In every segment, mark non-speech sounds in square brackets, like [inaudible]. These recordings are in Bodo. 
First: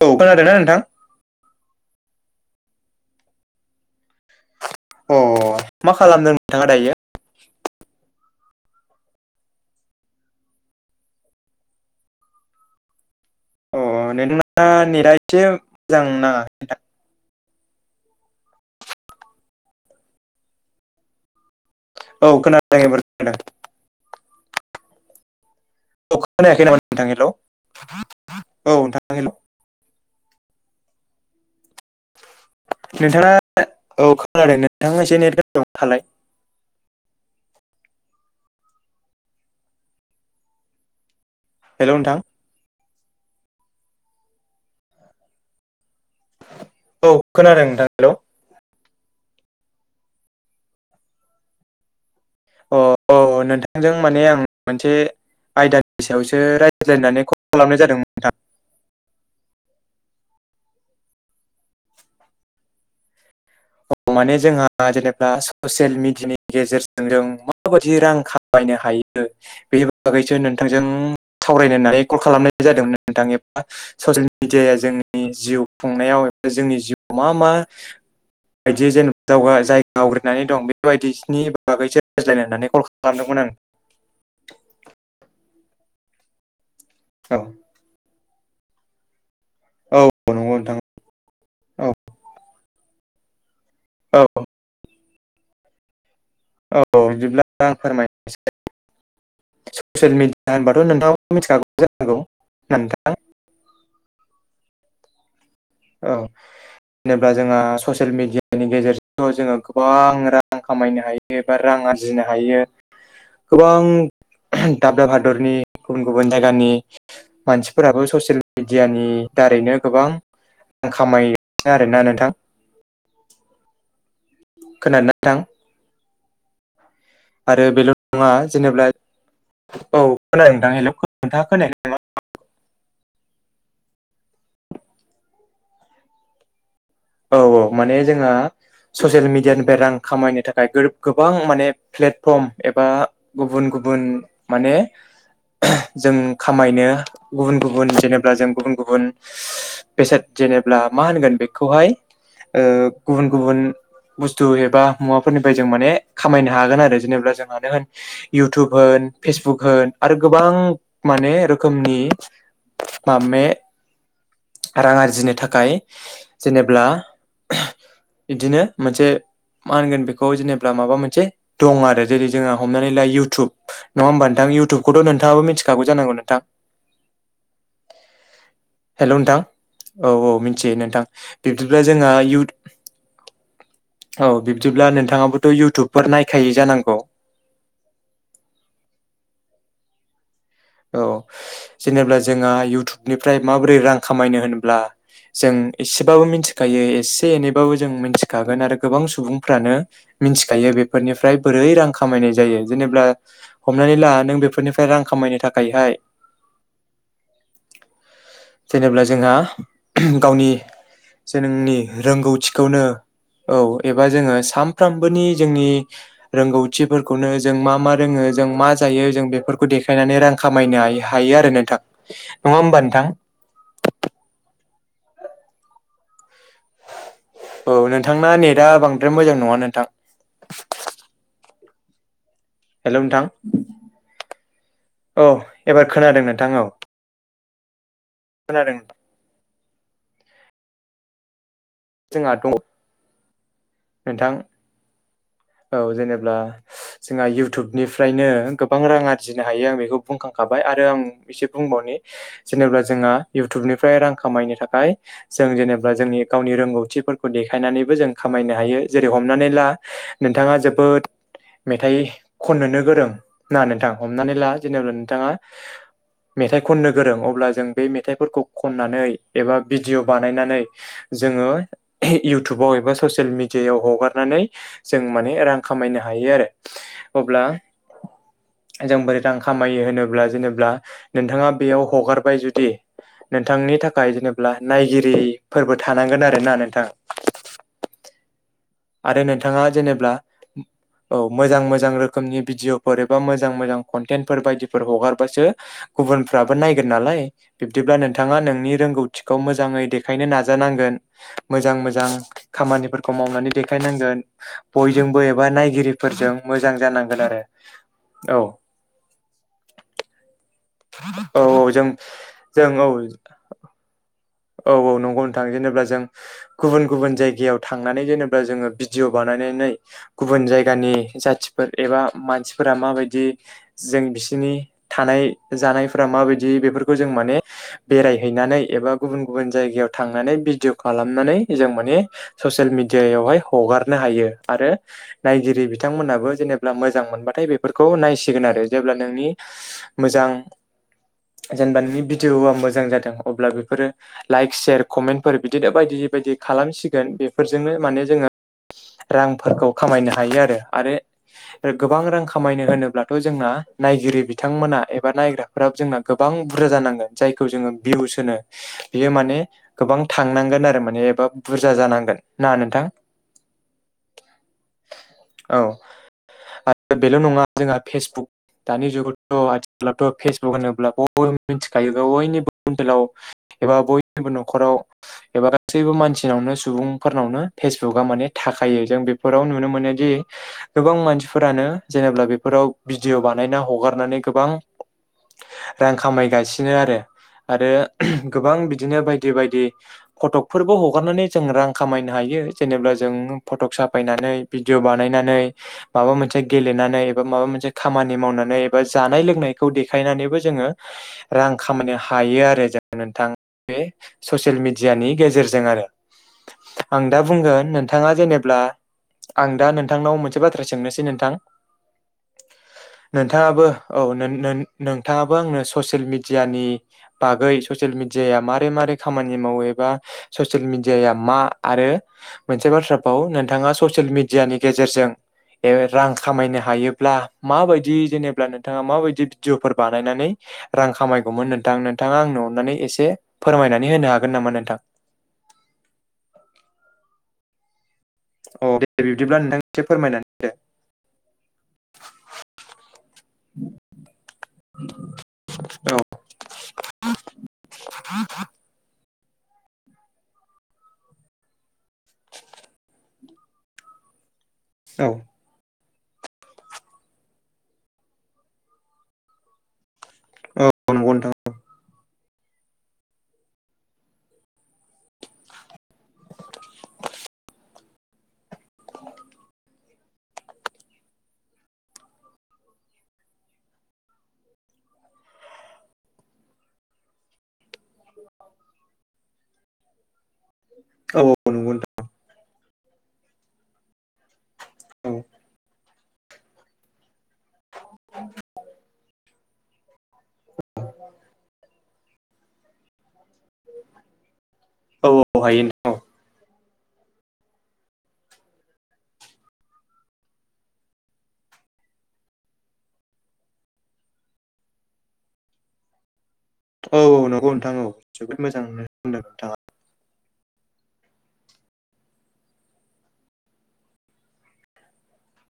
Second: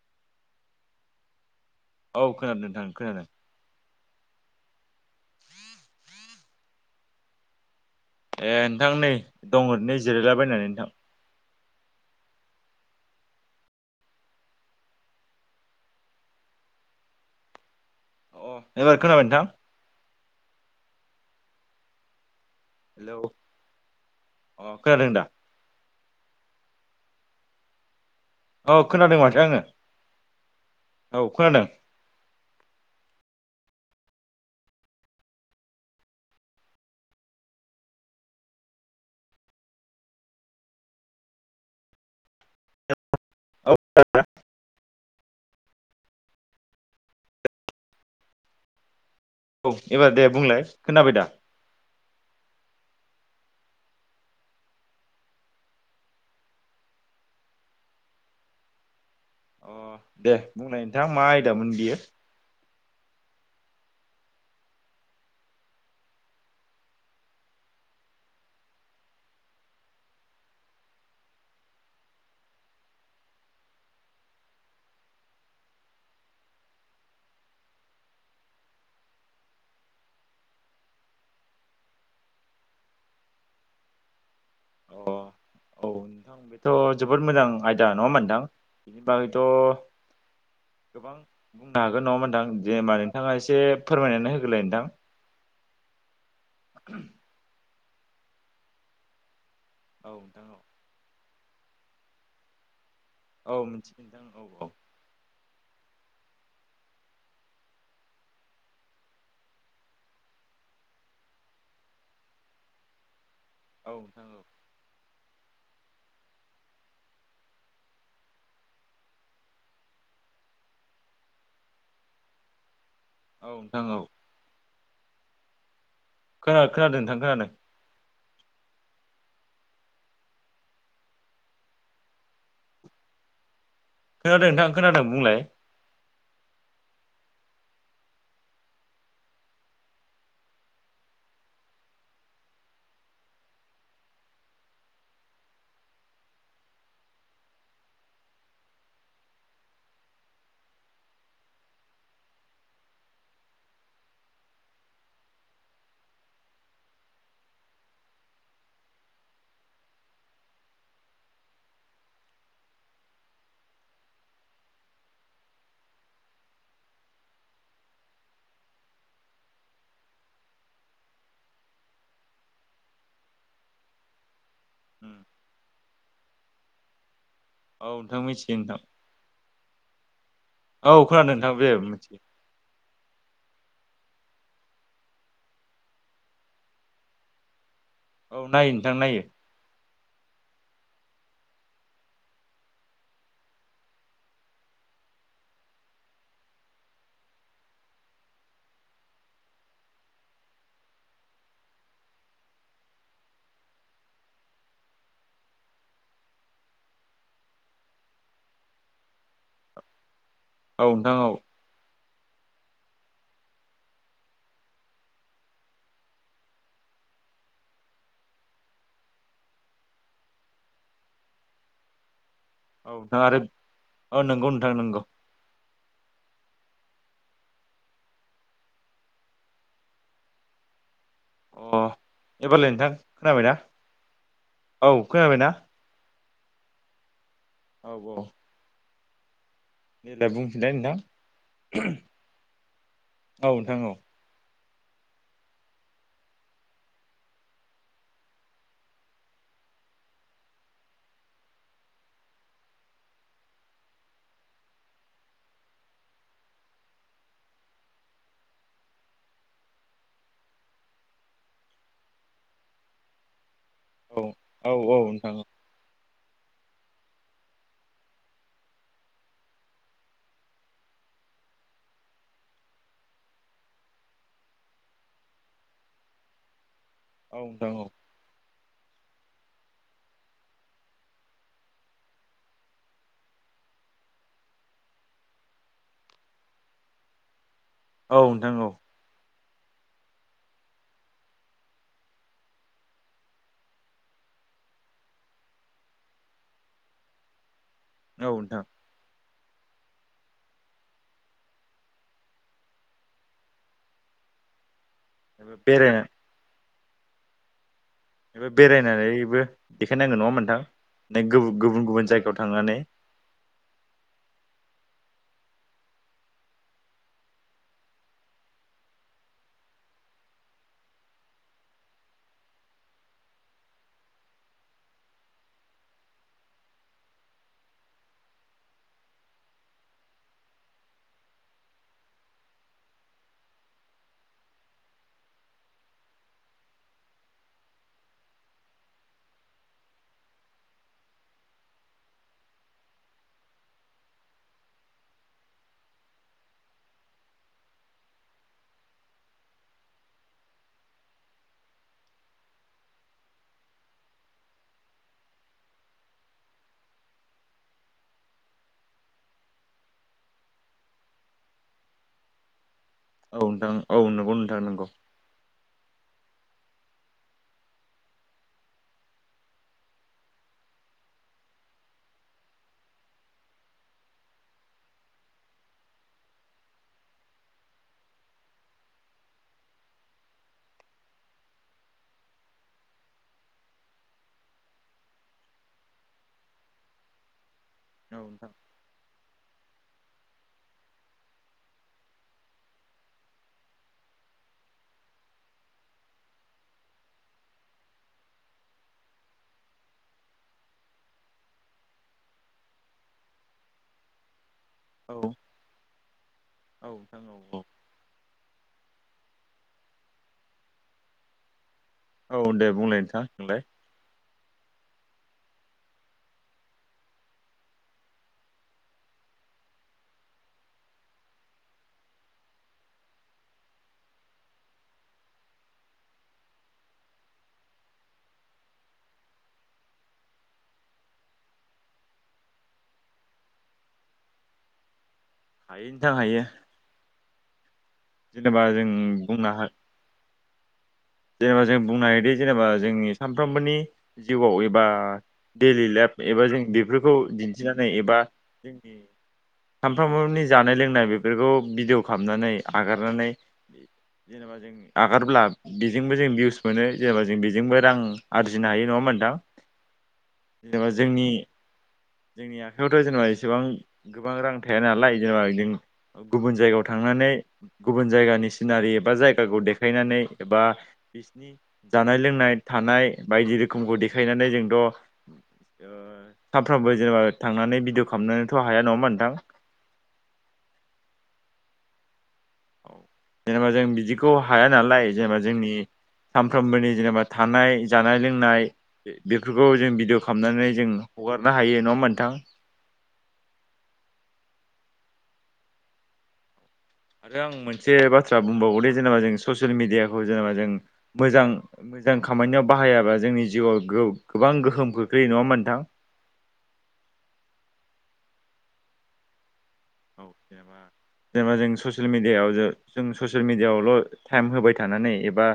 औ खोनादों ना नोंथां? औ खोनादों नोंथां खोनादों। अ मा खालामदों नोंथाङा दायो? ए नोंथां नै दं ओरैनो जिरायलाबायनानै नोंथां। अ नोंथांना नेटआ एसे मोजां नाङा [unintelligible] अ एबार खोनाबाय नोंथां? औ खोना हेलौ अ खोनादों दा? [unintelligible] खोनायाखै नामा नोंथां हेलौ औ नोंथां खोनादों हेलौ माथो आङो औ खोनादों। नोंथाङा औ खोनादों नोंथाङा एसे नेट गोनाङाव थालाय। हेलौ नोंथां। [unintelligible] औ खोनादों नोंथां हेलौ। औ एबार दे बुंलाय खोनाबाय दा? अ औ नोंथांजों माने आं मोनसे। आयदानि सायावसो रायज्लायनानै कल खालामनाय जादोंमोन नोंथां। अ दे बुंनाय नोंथाङा मा आयदामोन बियो? [inaudible] माने जोंहा जेनेबा ससियेल मेडियानि गेजेरजों जों माबायदि रां खामायनो हायो। बेनि बागैसो नोंथांजों सावरायनो होननानै कल खालामनाय जादोंमोन नोंथां एबा ससियेल मिडियाया जोंनि जिउ खुंनायाव जोंनि जिउआव मा मा? बायदि जेनेबा दावगा जायगा आवग्रिनानै दं बेबायदिनि बागैसो रायज्लायनानै कल खालामदोंमोन आं। अ औ नोंथां बेथ जोबोद औ मोजां आयदा नङा मोनथां बेनि बा थ औ नंगौ नोंथां गोबां बुंनो औ हागोन नङाहोनबा ओनथां जेनबा नोंथाङा एसे औ फोरमायनानै होग्रोलाय ओन्थां औ बिदिब्ला आं फोरमायसै औ ससियेल नोंथां मिडिया औ होनबाथ नोंथां मिथिखागौ जांगौ नथां। औ मिथिगोनथां औ औ औ। जेब्ला जोंहा ससियेल मिडियानि गेजेरजोंथ जोङो गोबां रां खामायनो हायो एबा राङा आरजिनो हायो [inaudible] नोंथां औ गोबां दाब दाब हादरनि गुबुन गुबुन जायगानि मानसिफोराबो ससियेल मेडियानि दारैनो गोबां। आं खामाय आरोना नोंथां। औ नोंथां औ। खोनानो थां खोन खोनादों नोंथां खोनानो। नङा जेनेब्ला औ खोनादोंथां हेलप खोन्था खोनायाखै ना मा? खोनादों नोंथां खोनादों बुंलाय? औ औ माने जोंहा ससियेल मिडियानिफ्राय रां खामायनो थाखाय गोर गोबां माने प्लेटफर्म एबा गुबुन गुबुन। गुबुन माने। जों खामायनो गुबुन गुबुन जेनेबा जों गुबुन गुबुन बेसाद जेनेमाब्ला मा होनगोन बेखौहाय गुबुन गुबुन बुस्थु एबा मुवाफोरनिफ्राय जों माने खामायनो हागोन आरो जेनेबा जोंहानो होन इउटुब ओ फेसबुक होन आरो गोबां माने रोखोमनि माबे रां आरजिनो थाखाय जेनेबा अब्ला बिदिनो मोनसे मा होनगोन बेखौ जेनेबा माबा मोनसे दं आरो जेरै जोंहा हमनानै ला इउटुब नङा होमबा नोंथां। आं इउथुबखौथ नोंथाङाबो मिथिखागौ जानांगौ नोंथां। औ नोंथां मिथियो। हेल नोंथां औ औ। थि नोंथां औ खोनादों नोंथां दे बिब्दिब्ला जोंहा मिथियो इउ औ बिब्दिब्ला नोंथाङाबोथ इउटुबफोर नायखायै जानांगौ औ नायो नोंथां नायो। औ जेनेबा जोंहा इउटुबनिफ्राय माबोरै रां खामायनो होनब्ला जों एसेबाबो मिथिखायो एसे एनैबाबो जों मिथिखागोन आरो गोबां सुबुंफ्रानो मिथिखायो बेफोरनिफ्राय बोरै रां खामायनाय जायो जेनेब्ला हमनानै ला नों बेफोरनिफ्राय रां खामायनो थाखाय खायहाय जेनेब्ला जोंहा गावनि औ नोंथां औ जे नोंनि रोंगौथिखौनो औ एबा जोङो सानफ्रामबोनि जोंनि रोंगौथिफोरखौनो जों मा मा रोङो जों मा जायो जों बेफोरखौ देखायनानै रां खामायनो हायो आरो नोंथां नङा होमबा औ नोंथां नोंथाङा आरो औ नंगौ नोंथां नंगौ औ नोंथांना नेटआ बांद्राय मोजां नङा नोंथां एबारलै नोंथां खोनाबायना? औ एबार खोनादों नोंथां औ औ औ खोनादों। देलाय बुंफिनलाय नोंथां जोंहाथ औ नोंथां औ [inaudible] औ जेनेब्ला जोंहा इउटुबनिफ्रायनो गोबां रां आरजिनो हायो आं बेखौ बुंखांखाबाय आरो आं एसे बुंबावनि [unintelligible] जेनेबा जोंहा इउटुबनिफ्राय रां खामायनो थाखाय जों जेनेबा जोंनि गावनि रोंगौथि थि फोरखौ देखायनानैबो जों खामायनो हायो जेरै हमनानै ला नोंथाङा जोबोद मेथाइ खननोनो गोरों होनना नोंथां हमनानै ला औ जेनेब्ला औ नोंथाङा नोंथां मेथाइ खननो गोरों अब्ला जों बे मेथाइफोरखौ खननानै एबा भिडिअ' बानायनानै जोङो इयउटुबाव एबा ससियेल मिडिया दियायाव हगारनानै जों माने रां खामायनो हायो आरो औ अब्ला नोंथां औ जों बोरै रां खामायो होनोब्ला जेनेब्ला नोंथाङा बेयाव हगारबाय जुदि नोंथांनि थाखाय जेनेब्ला नायगिरिफोरबो थानांगोन आरोना नोंथां औ नोंथां औ आरो नोंथाङा जेनेब्ला औ मोजां मोजां रोखोमनि भिडिअफोर एबा मोजां मोजां कनटेन्टफोर बायदिफोर हगारबासो गुबुनफ्राबो नायगोन नालाय बिब्दिब्ला नोंथाङा नोंथां नोंनि रोंगौथि थिखौ मोजाङै देखायनो नाजानांगोन मोजां मोजां खामानिफोरखौ मावनानै देखायनांगोन बयजोंबो एबा नायगिरिफोरजों मोजां जानांगोन आरो औ बेबो बेरायनानैबो देखायनांगोन नङा होनबा नोंथां? औ औ जों गुबुन गुबुन जायगायाव जों थांनानै औ औ औ नंगौ नोंथां जेनेबा जों गुबुन गुबुन जायगायाव थांनानै जेनेबा जोङो भिडिअ बानाय [unintelligible] नायो गुबुन जायगानि ज जाथिफोर एबा मानसिफोरा माबायदि जों बि बिसिनि थानाय जानायफोरा माबायदि बेफोरखौ जों माने बेरायहैनानै एबा गुबुन गुबुन जायगायाव थांनानै भिडिअ खालामनानै जों माने ससियेल मिडियायावहाय हगारनो हायो हायो आरो नायगिरि बिथांमोनहाबो जेनेबा मोजां मोनबाथाय बेफोरखौ नायसिगोन आरो जेब्ला नोंनि मोजां जेनेबा नोंनि भिडिअअआ मोजां जादों अब्ला बेफोरो लाइक सेशयार कमेन्टफोर बिदिनो बायदि बायदि खालामसिगोन बेफोरजोंनो माने जोङो रांफोरखौ खामायनो हायो आरो आरो गोबां रां खामायनो होनोब्लाथ' जोंना नायगिरि बिथांमोना एबा नायग्राफोराबो जोंना गोबां गोबां बुरजा जानांगोन जायखौ जोङो भिउस होनो बियो माने गोबां थांनांगोन आरो माने एबा बुरजा जानांगोन ना नोंथां औ नोंथां औ नंगौ नोंथां नंगौ औ [inaudible] आरो बेल' नङा जोंहा फेसबुक दानि जुगावथ' आथिखलावथ' फेसबुक होनोब्ला बयबो मिथिखायो बयनिबो मबाइलाव एबा बयनिबो न'खराव एबा गासैबो मानसिनावनो सुबुंफोरनावनो फेसबुकआ माने था थाखायो जों बेफोराव नुनो मोनोदि गोबां मानसिफोरानो जेनेबा बेफोराव भिडिअ बानाय हगारनानै गोबां रां खामायगासिनो आरो आरो औ नोंथां गोबां बिदिनो बायदि बायदि बायदि फट'कफोरबो हगारनानै जों रां खामायनो हायो जेनेबा जों फटक साफायनानै बिदिअ बानायनानै माबा मोनसे गेलेनानै बि माबा मोनसे खामानि मावनानै बा जानाय लोंनायखौ देखायनानैबो जोङो रां खामायनो हायो आरो जों नोंथां बे ससियेल मिडियानि औ औ गेजेरजों आरो आं दा नोंथां औ औ बुंगोन नोंथाङा जेनेब्ला आं दा नोंथांनाव मोनसे बाथ्रा सोंनोसै नोंथां औ दे बुंलाय नोंथां नोंलाय नोंथाङाबो औ नोन नोन नोंथाङाबो आंनो ससियेल मिडियानि बागै ससियेल मिदिया मारै मारै खामानि माव एबा ससियेल मिदिया मा आरो मोनसे बाथ्राखौव नोंथाङा ससियेल मिडियानि गेजेरजों रां खामायनो हायोब्ला माबायदि जेनेबा नोंथाङा माबायदि भिडिअफोर बानायनानै रां खामायगौमोन नोंथां नोंथाङा आंनाव अननानै एसे फोरमायनानै होनो हागोन नामा नोंथां? हायो नोंथां हायो। जेनेबा अ जों दे बिब्दिब्ला बुंनो नोंथां हा एसे फोरमायनानै होदो। जेनेबा जों बुंनो हायोदि जेनेबा जोंनि सानफ्रोमबोनि जिउआव एबा डेलि होदो लाइफ एबा जों बेफोरखौ दिन्थिनानै एबा जोंनि सामफ्रामबोनि जानाय लोंनाय बेफोरखौ भिडिअ खालामनानै हगारनानै जेनेबा जों औ आगारब्ला बेजोंबो जों भिउस मोनो जेनेबा जों बेजोंबो रां आरजिनो हायो नङा होमबा नोंथां? जेनेबा औ नंगौ जोंनि नोंथां औ जोंनि आखायावथ' जेनेबा एसेबां गोबां रां थाया नालाय जेनेबा जों गुबुन जायगायाव थांना नै गुबुन जायगानि सिनारि एबा जायगाखौ देखायनानै एबा बिसिनि जानाय लोंनाय थानाय बायदि रोखोमखौ देखायनानै जोंथ' ओ सानफ्रोमबो जेनेबा थांनानै भिडिअ खामनोथ' हाया नङा होमबा नोंथां? औ औ नंगौ नोंथां औ जेनेबा जों बिदिखौ हाया नालाय जेनेबा जोंनि सानफ्रोमबोनि जेनेबा थानाय जानाय लोंनाय बे-बेफोरखौ जों भिडिअ' खामनानै जों हगारनो हायो नङा होमबा नोंथां? [inaudible] औ औ हायो नोंथां औ आरो आं मोनसे बाथ्रा बुंबावगौ दे जेनेबा जों ससियेल मिडियाखौ जेनेबा जों मोजां मो जां खामानियाव बाहायाबा जोंनि जिउआव गो-गोबां गोहोम खोख्लैयो नङा ओमबा नोंथां? औ औ नंगौ नोंथां औ जोबोद मोजांखोनो होन्दों। औ जेनेबा जेनेबा जों ससियेल मिडियायाव जों ससियेल मिडियाआवल' टाइम होबाय थानो हानै एबा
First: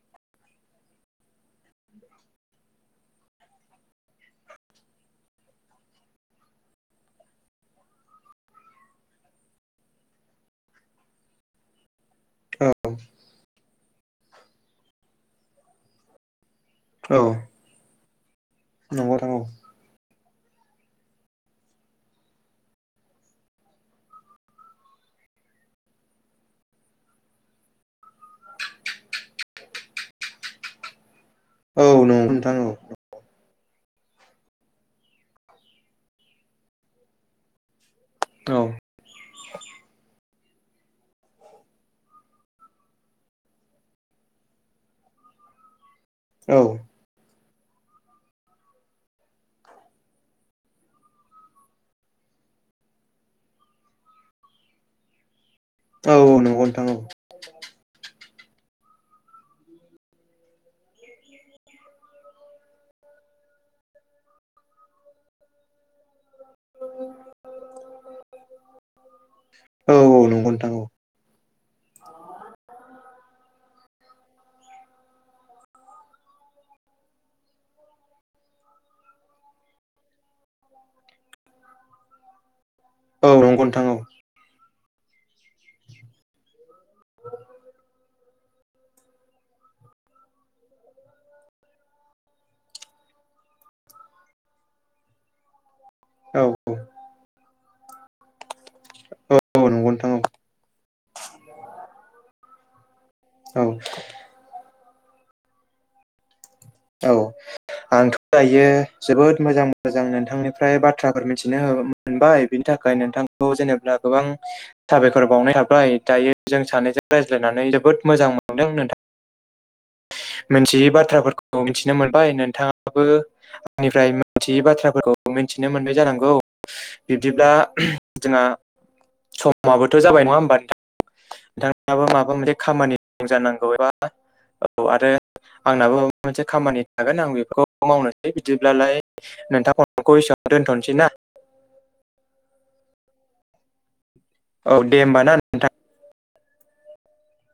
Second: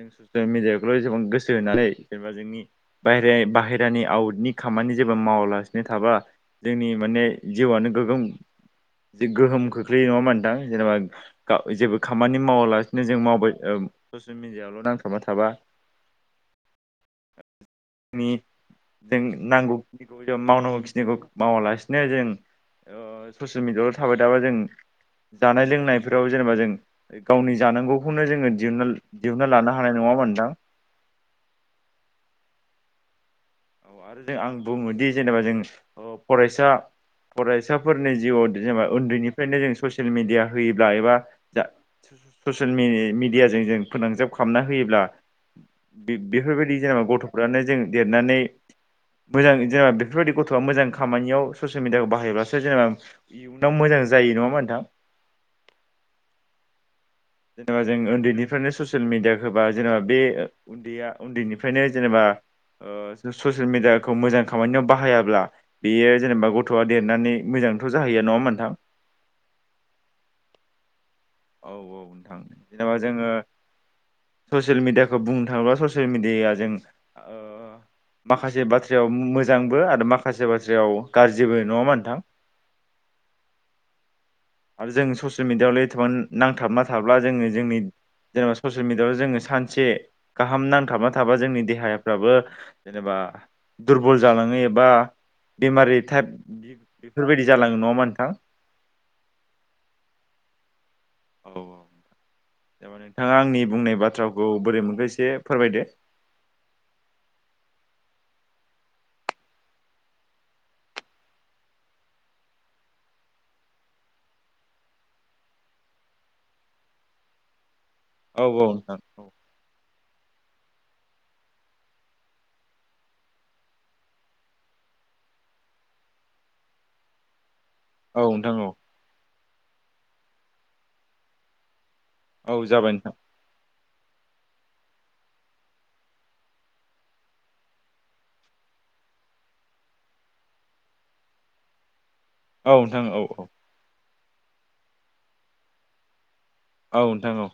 [unintelligible] गोसो होनानै जेनबा जोंनि बाहेरे-बाहेरा नि आउटनि खामानि जेबो मावालासिनो थाबा जोंनि माने जिउआनो गोग्गोम जे गोहोम खोख्लैयो नङा होनबा नोथां? जेनेबा गा जेबो खामानि औ मावालासिनो जों मावबाय ओ स'सियेल मिडियाआवल' नांथाबना थाबा औ नि नंगौ जों नोंथां औ नांगौखिनिखौ जों मावनांगौ खिनिखौ मावालासिनो जों ओ ससियेल मिडियाआवल' थाबाय थाबा जों जानाय लोंनायफोराव जेनेबा जों गावनि जानांगौखौनो जोङो दिहुनना दिहुनना लानो हानाय नङा। नङा होम्बा नोंथां? औ नंगौ नोंथां औ। औ आरो जों आं बुङोदि जेनेबा जों ओ फरायसा फरायसा फोरनि जिउआव औ जेनबा उन्दैनिफ्रायनो जों ससियेल मिडिया होयोब्ला एबा जा ससियेल मि-मिडियाजों जों फोनांजाब खालामना होयोब्ला औ बे-बेफोरबायदि जेनेबा गथ'फ्रानो जों देरनानै मोजां जेनेबा बेफोरबायदि गथ'आ मोजां खामानियाव ससियेल मिडियाखौ बाहायोब्लासो जेनेबा इयुनाव मोजां जा यो नङा ओमबा नोंथां? औ औ नंगौ नोंथां औ जेनेबा जों उन्दैनि फ्रायनो ससियेल मिडियाखो होबा जेनेबा बे उन्दैया उन्दैनिफ्रायनो जेनेबा ओ ससियेल मिडियाखौ मोजां खामानियाव बाहायाब्ला बेयो जेनेबा गथ'आ देरनानै मोजांथ' जाहैया नङा ओमबा नोंथां? औ औ नंगौ नोंथां औ। औ औ नोंथां। जेनेबा जोङो ससियेल मिडियाखौ बुंनो थाङोब्ला ससियेल मिडियाया जों ओ माखासे बाथ्रायाव मोजांबो आरो माखासे बाथ्रायाव गाज्रिबो नङा ओमबा नोंथां? [inaudible] औ नंगौ नोंथां औ। आरो जों ससियेल मिडियाआवल एथ'बां नांथाबना थाब्ला जोङो जोंनि जेनेबा ससियेल मिडिआयाव जोङो सानसे गाहाम नांथाबना थाबा जोंनि देहाफ्राबो जेनेबा दुरबल जालाङो एबा बेमारि टाइप औ बेफोरबायदि जालाङो नङा होमबा नोंथां। औ नंगौ नोंथां औ औ औ तारमाने नोंथाङा आंनि औ बुंनाय बाथ्राखौ बोरै मोनखो एसे एसे फोरमायदो। औ आंथ' दायो जोबोद मोजां मोजां नोंथांनिफ्राय बाथ्राफोर मिथिनो मोनबाय बिनि थाखाय थाखाय नोंथांखौ जेनेबा गोबां साबायखर बावनाय थाबाय दायो जों सानैजों रायज्लायनानै जोबोद औ औ नोंथां औ। मोनथियै बाथ्राफोरखौ मिथिनो मोनबाय नोंथाङाबो आंनिफ्राय मोनथियै बाथ्राफोरखौ मिन्थिनो मोनबाय जानांगौ बिब्दिब्ला औ जोंहा नोंथां औ समाबोथ' जाबाय नङा होमबा नोंथां नोंथाङाबो माबा मोनसे औ जाबाय खामानि नोंथां दं जानांगौ एबा औ आरो आंनाबो माबा मोनसे खामानि थागोन आं बेफोरखौ मावनोसै बिदिब्लालाय नोंथां खलखौ एसेयावनो दोनथ'नोसै ना। औ नोंथां औ औ औ दे होमबा ना नोंथां। औ नोंथां औ।